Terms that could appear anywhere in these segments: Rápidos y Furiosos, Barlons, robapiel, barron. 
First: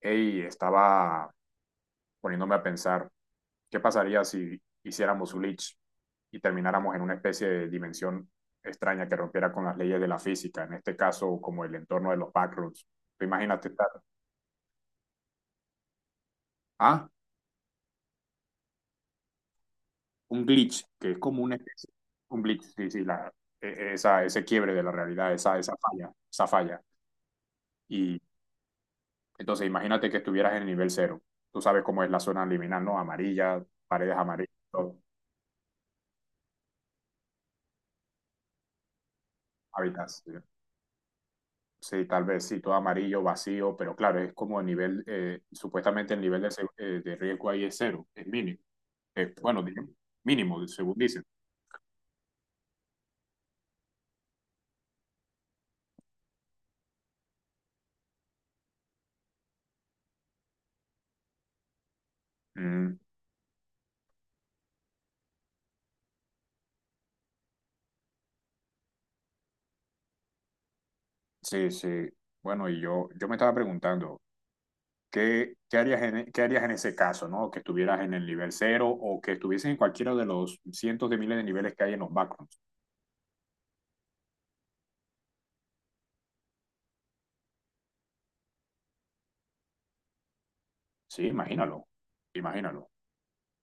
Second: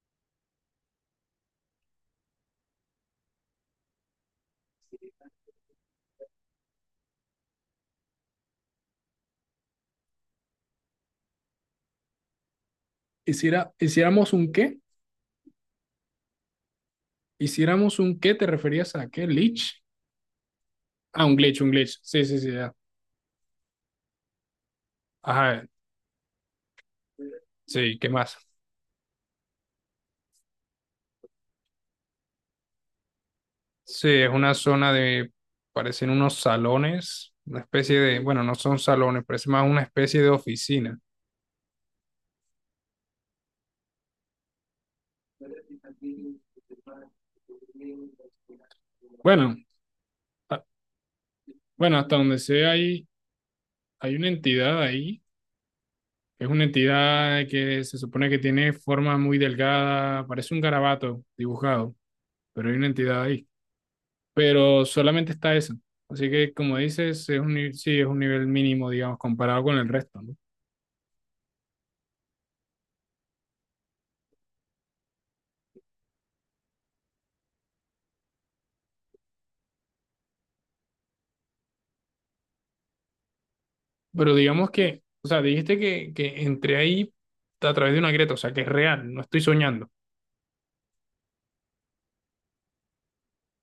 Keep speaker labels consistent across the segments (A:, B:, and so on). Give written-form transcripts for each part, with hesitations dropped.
A: Ey, estaba poniéndome a pensar, ¿qué pasaría si hiciéramos un glitch y termináramos en una especie de dimensión extraña que rompiera con las leyes de la física? En este caso, como el entorno de los backrooms. Tú imagínate
B: Hiciera,
A: estar,
B: hiciéramos un qué,
A: ah,
B: hiciéramos un qué, ¿te referías a qué? ¿Glitch?
A: un glitch, que es
B: Ah, un
A: como una
B: glitch, un
A: especie,
B: glitch. Sí, sí,
A: un
B: sí,
A: glitch,
B: ya.
A: sí, sí, ese quiebre de la realidad, esa,
B: Ajá,
A: esa falla, esa falla.
B: sí, ¿qué
A: Y
B: más?
A: entonces imagínate que estuvieras en el nivel cero. Tú sabes cómo es la zona liminal, ¿no? Amarilla,
B: Sí,
A: paredes
B: es una
A: amarillas,
B: zona
A: todo,
B: de, parecen unos salones, una especie de, bueno, no son salones, parece más una especie
A: hábitats.
B: de oficina.
A: Sí, tal vez sí, todo amarillo, vacío, pero claro, es como el nivel, supuestamente el nivel de, de riesgo ahí es cero, es mínimo. Eh,
B: Bueno,
A: bueno, digamos,
B: a-
A: mínimo, según dicen.
B: bueno, hasta donde sé hay una entidad ahí. Es una entidad que se supone que tiene forma muy delgada, parece un garabato dibujado, pero hay una
A: Mm,
B: entidad ahí. Pero solamente está eso. Así que, como dices, es un, ni- sí, es un nivel mínimo, digamos, comparado con el resto, ¿no?
A: sí, sí. Bueno, y yo me estaba preguntando, ¿qué qué harías en ese caso, no? Que estuvieras en el nivel cero o que estuvieses en cualquiera de los cientos de miles de niveles que hay en los backgrounds.
B: Pero digamos que, o sea, dijiste que entré ahí a través de una grieta, o sea, que es real, no estoy soñando. O
A: Sí, imagínalo, imagínalo.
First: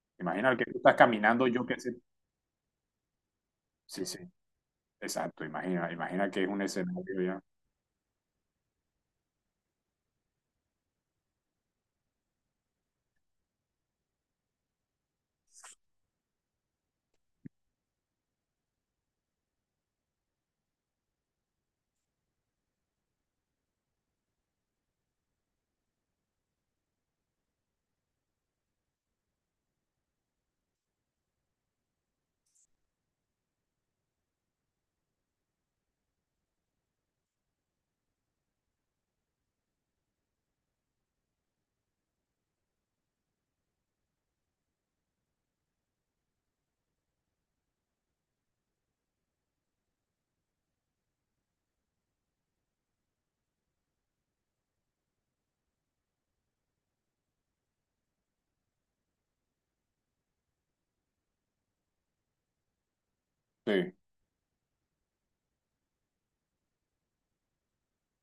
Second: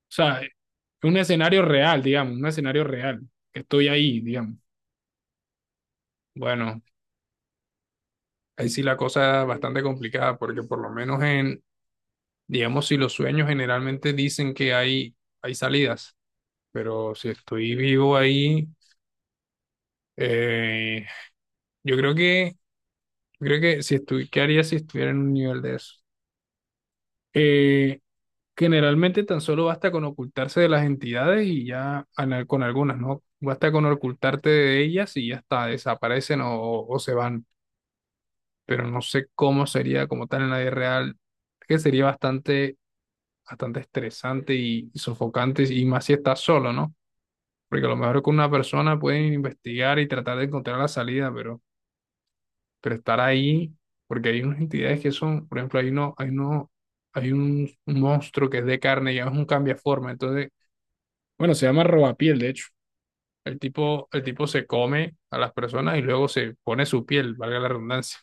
B: sea, es
A: Imagina que tú estás
B: un
A: caminando,
B: escenario
A: yo qué sé.
B: real, digamos, un escenario real, que estoy
A: Sí, sí,
B: ahí, digamos.
A: exacto, imagina, imagina que es un
B: Bueno,
A: escenario ya.
B: ahí sí la cosa es bastante complicada, porque por lo menos en, digamos, si los sueños generalmente dicen que hay salidas, pero si estoy vivo ahí, eh, yo creo que... Creo que ¿qué haría si estuviera en un nivel de eso? Eh, Generalmente tan solo basta con ocultarse de las entidades y ya con algunas, ¿no? Basta con ocultarte de ellas y ya está, desaparecen o se van. Pero no sé cómo sería como tal en la vida real, que sería bastante, bastante estresante y sofocante, y más si estás solo, ¿no? Porque a lo mejor con una persona pueden investigar y tratar de encontrar la salida, pero estar ahí, porque hay unas entidades que son, por ejemplo, hay un monstruo que es de carne y es un cambiaforma, entonces, bueno, se llama robapiel, de hecho. El
A: Sí,
B: tipo, el tipo se come a las personas y luego se pone su piel, valga la redundancia,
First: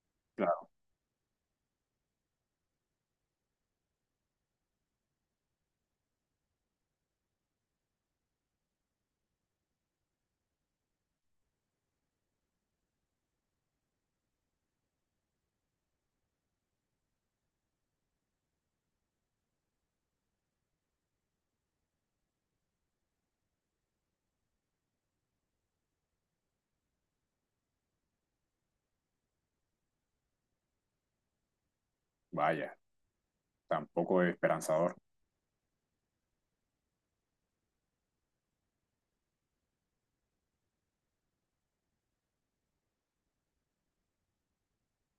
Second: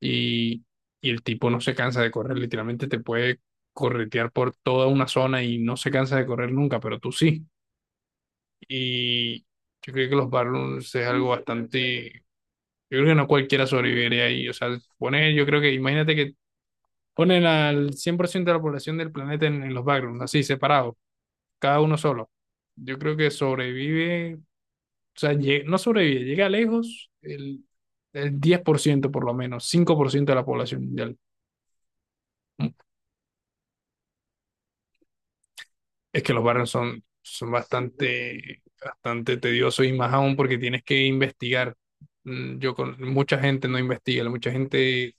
B: y,
A: claro,
B: y el tipo no se cansa de correr, literalmente te puede corretear por toda una zona y no se cansa de correr nunca, pero tú sí. Y yo creo que los Barlons es algo bastante. Yo creo que no cualquiera sobreviviría ahí. O sea, yo creo que, imagínate que ponen al 100% de la población del planeta en los backgrounds, así, separados, cada uno solo. Yo creo que sobrevive, o sea, no sobrevive, llega lejos el diez por ciento por lo menos, 5% de la población mundial.
A: vaya. Tampoco es esperanzador.
B: Es que los backgrounds son bastante, bastante tediosos y más aún porque tienes que investigar. Yo con mucha gente no investiga, mucha gente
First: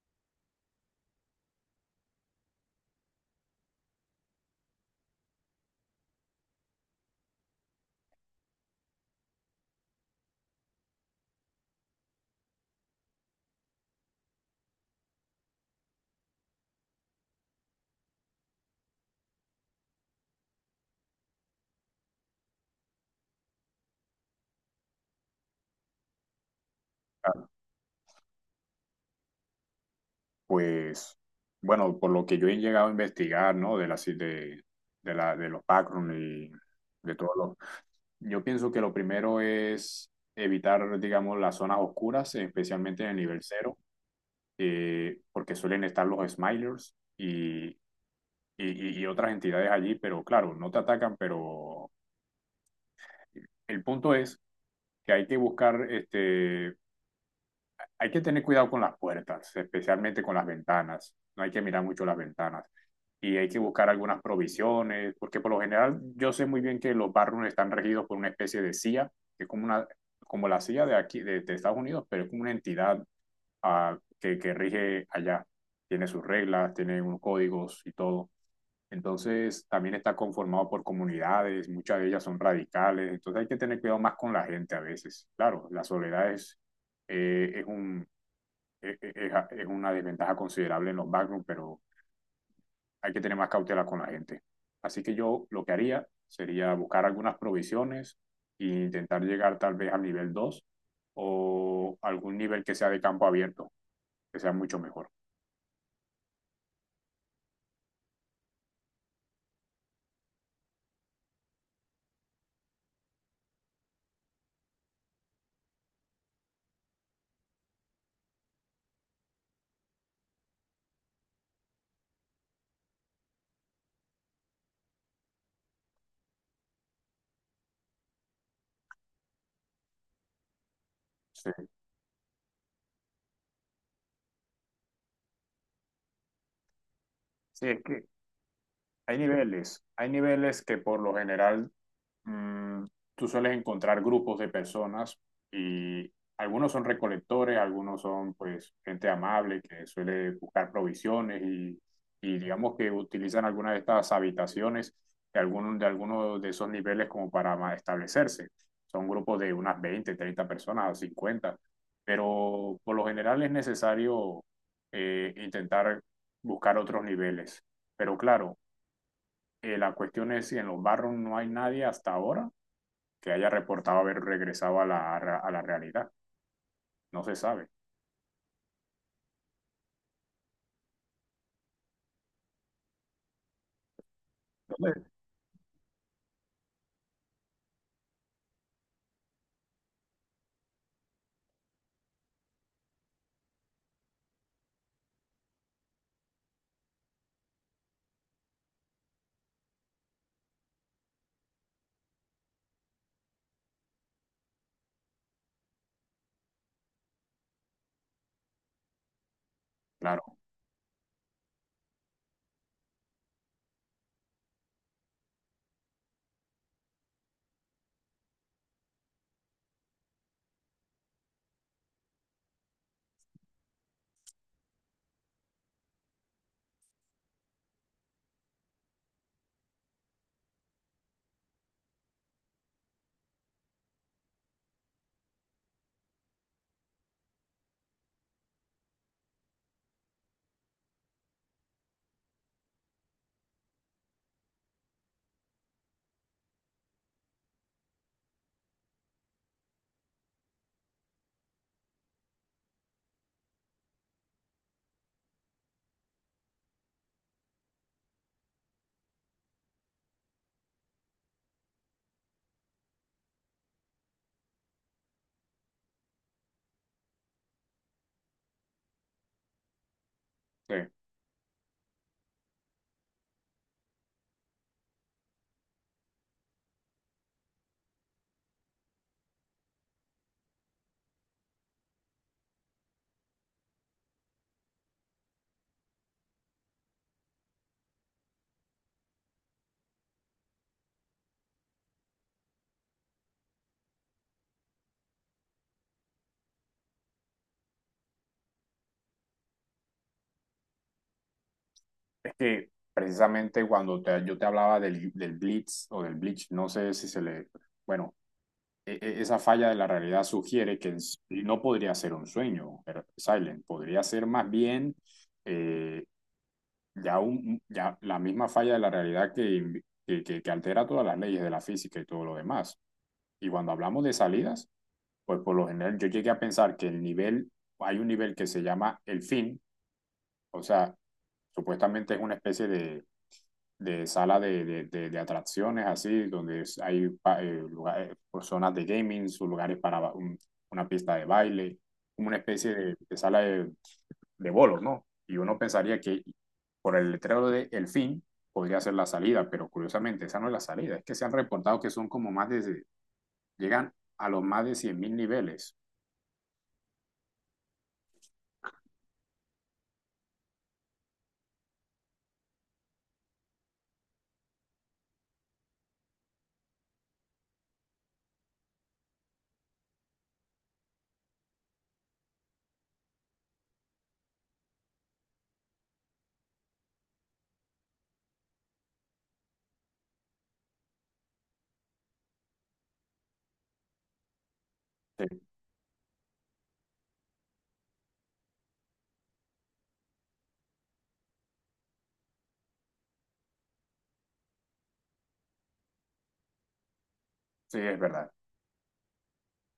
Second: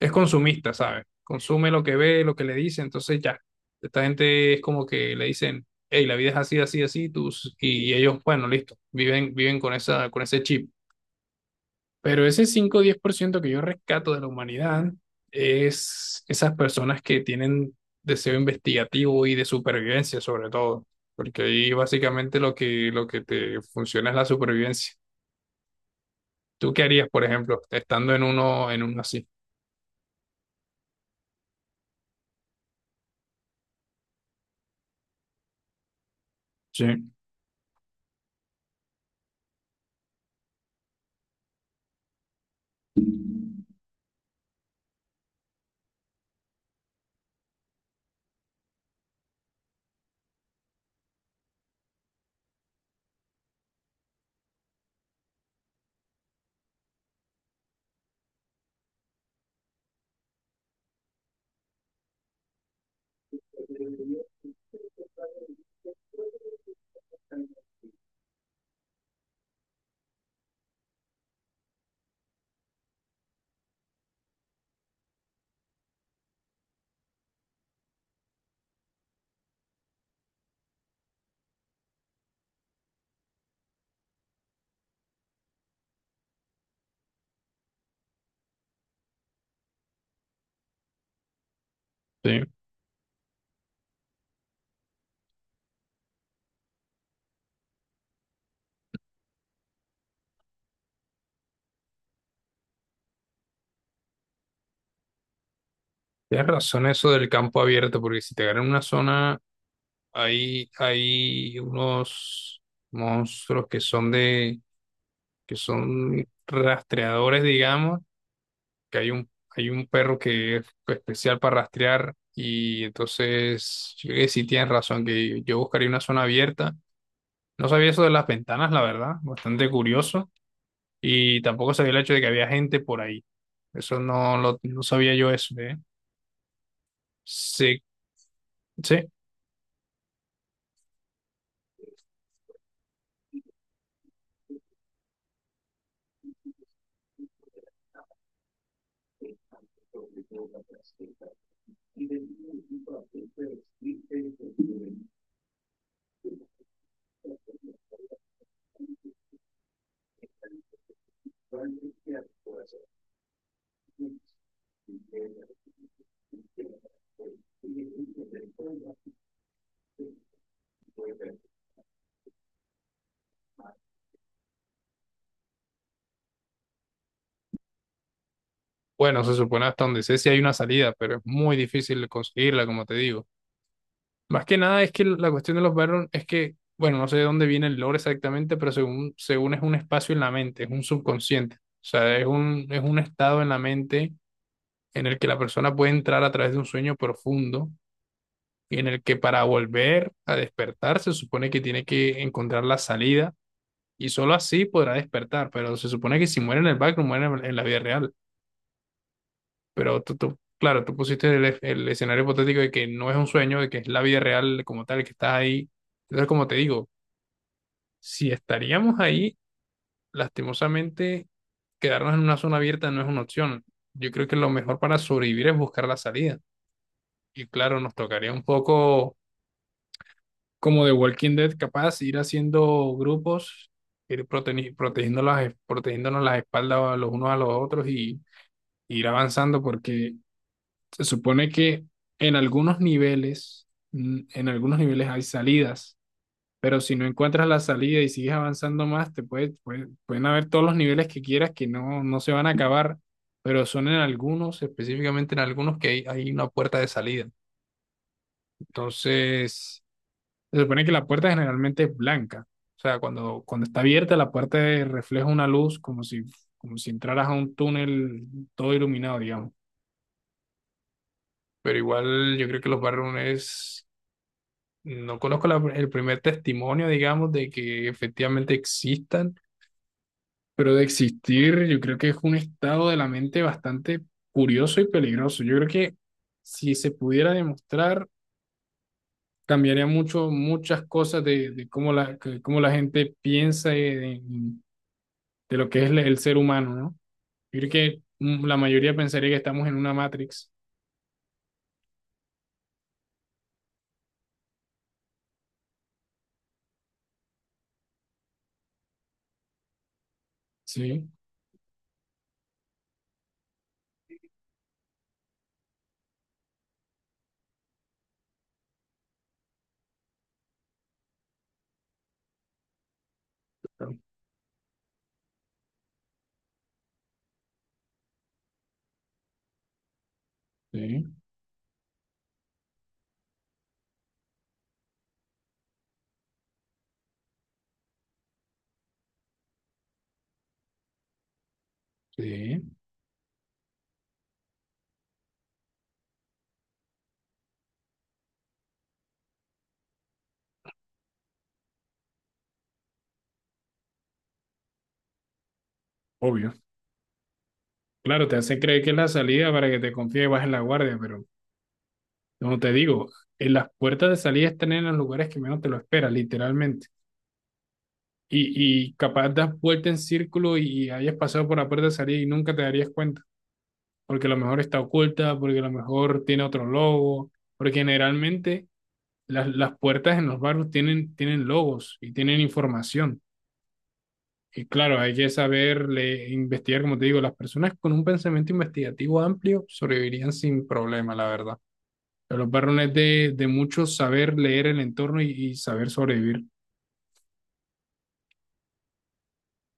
B: es consumista, ¿sabes? Consume lo que ve, lo que le dice, entonces ya. Esta gente es como que le dicen, hey, la vida es así, así, así, tus, y ellos, bueno, listo, viven con ese chip. Pero ese 5 o 10% que yo rescato de la humanidad es esas personas que tienen deseo investigativo y de supervivencia, sobre todo, porque ahí básicamente lo que te funciona es la supervivencia. ¿Tú qué harías, por
A: Ah,
B: ejemplo, estando en uno así?
A: Pues, bueno, por lo que yo he llegado a investigar, ¿no? De la, si- de, de los background y
B: Sí,
A: de todo lo. Yo pienso que lo primero es evitar, digamos, las zonas oscuras, especialmente en el nivel cero, porque suelen estar los smilers y otras entidades allí, pero claro, no te atacan, pero el punto es que hay que tener cuidado con las puertas, especialmente con las ventanas. No hay que mirar mucho las ventanas. Y hay que buscar algunas provisiones, porque por lo general yo sé muy bien que los barrios están regidos por una especie de CIA, que es como, una, como la CIA de aquí, de Estados Unidos, pero es como una entidad que rige allá. Tiene sus reglas, tiene unos códigos y todo. Entonces, también está conformado por comunidades, muchas de ellas son radicales, entonces hay que tener cuidado más con la gente a veces. Claro, la soledad es un, es, es- es una desventaja considerable en los backrooms, pero
B: sí.
A: hay que tener más cautela con la gente. Así que yo lo que haría sería buscar algunas provisiones e intentar llegar tal vez al nivel 2 o algún nivel que sea de campo abierto, que sea mucho mejor.
B: Tienes razón eso del campo abierto, porque si te ganan una zona, hay unos monstruos que son rastreadores, digamos, que hay un perro que es especial para rastrear, y entonces, yo creo que sí tienes razón, que yo buscaría una zona abierta. No sabía eso de las ventanas, la verdad, bastante curioso, y
A: Sí,
B: tampoco sabía el hecho de que había gente por ahí. Eso no lo, no sabía yo eso, ¿eh?
A: sí,
B: Sí,
A: es que
B: sí.
A: hay niveles que por lo general mm, tú sueles encontrar grupos de personas y algunos son recolectores, algunos son pues gente amable que suele buscar provisiones y digamos que utilizan algunas de estas habitaciones de algunos de esos niveles como para establecerse. Son grupos de unas 20 30 personas, 50 pero por lo general es necesario intentar buscar otros niveles. Pero claro, la cuestión es si en los barrios no hay nadie hasta ahora, que haya reportado haber regresado a la realidad. No se sabe.
B: Bueno, se supone hasta donde sé si hay una salida, pero es muy difícil conseguirla, como te digo. Más que nada es que
A: Entonces,
B: la cuestión de los Baron es que, bueno, no sé de dónde viene el lore exactamente, pero según es un espacio en la mente, es un subconsciente. O sea, es un estado en la mente en el que la persona puede entrar a través de un sueño profundo y en el que para volver a despertar se supone que tiene que encontrar la salida y solo así podrá despertar, pero se supone que si muere en el background, muere en la vida real. Pero
A: claro,
B: claro, tú pusiste el escenario hipotético de que no es un sueño, de que es la vida real como tal, que estás ahí. Entonces, como te digo, si estaríamos ahí, lastimosamente, quedarnos en una zona abierta no es una opción. Yo creo que lo mejor para sobrevivir es buscar la salida. Y claro, nos tocaría un poco como de Walking Dead, capaz, ir haciendo grupos, ir protegiendo protegiéndonos las espaldas los unos a los otros y ir avanzando porque se supone que en algunos niveles, hay salidas, pero si no encuentras la salida y sigues avanzando más, pueden haber todos los niveles que quieras que no se van a acabar, pero son en algunos, específicamente en algunos que hay una puerta de salida. Entonces, se supone que la puerta generalmente es blanca. O sea, cuando está abierta, la puerta refleja una luz como si entraras a un túnel todo iluminado, digamos.
A: sí.
B: Pero igual yo creo que los barrones. No conozco el primer testimonio, digamos, de que efectivamente existan, pero de existir yo creo que es un estado de la mente bastante curioso y peligroso. Yo creo que si se pudiera demostrar, cambiaría mucho, muchas cosas de cómo cómo la gente piensa de lo que es el ser humano, ¿no? Yo creo que la mayoría pensaría que estamos en una Matrix.
A: Es que precisamente cuando yo te hablaba del blitz o del bleach, no sé si se le. Bueno, esa falla de la realidad sugiere que
B: Sí,
A: no podría ser un sueño, Silent, podría ser más bien eh, ya la misma falla de la realidad que altera todas las leyes de la física y todo lo demás. Y cuando
B: claro,
A: hablamos de salidas, pues por lo general yo llegué a pensar que hay un nivel que se llama el fin, o sea,
B: sí,
A: supuestamente es una especie de sala de atracciones así, donde hay lugares, pues, zonas de gaming, sus lugares para una pista de baile, como una especie
B: sí,
A: de sala de bolos, ¿no? Y uno pensaría que por el letrero de el fin podría ser la salida, pero curiosamente esa no es la salida, es que se han reportado que son como más de, llegan a los más de 100.000 niveles.
B: obvio. Claro, te hace creer que es la salida para que te confíes y bajes la guardia, pero como te digo, en las puertas de salida están en los lugares que menos te lo esperas, literalmente. Y capaz das vuelta en círculo y hayas pasado por la puerta de salida y nunca te darías cuenta, porque a lo mejor está oculta, porque a lo mejor tiene otro logo, porque generalmente las puertas en los barrios tienen logos y tienen información. Y claro, hay
A: Sí,
B: que saber investigar, como te digo, las personas con un pensamiento investigativo amplio sobrevivirían sin problema, la verdad. El varón es de mucho saber leer el entorno y saber sobrevivir.
A: sí, es verdad.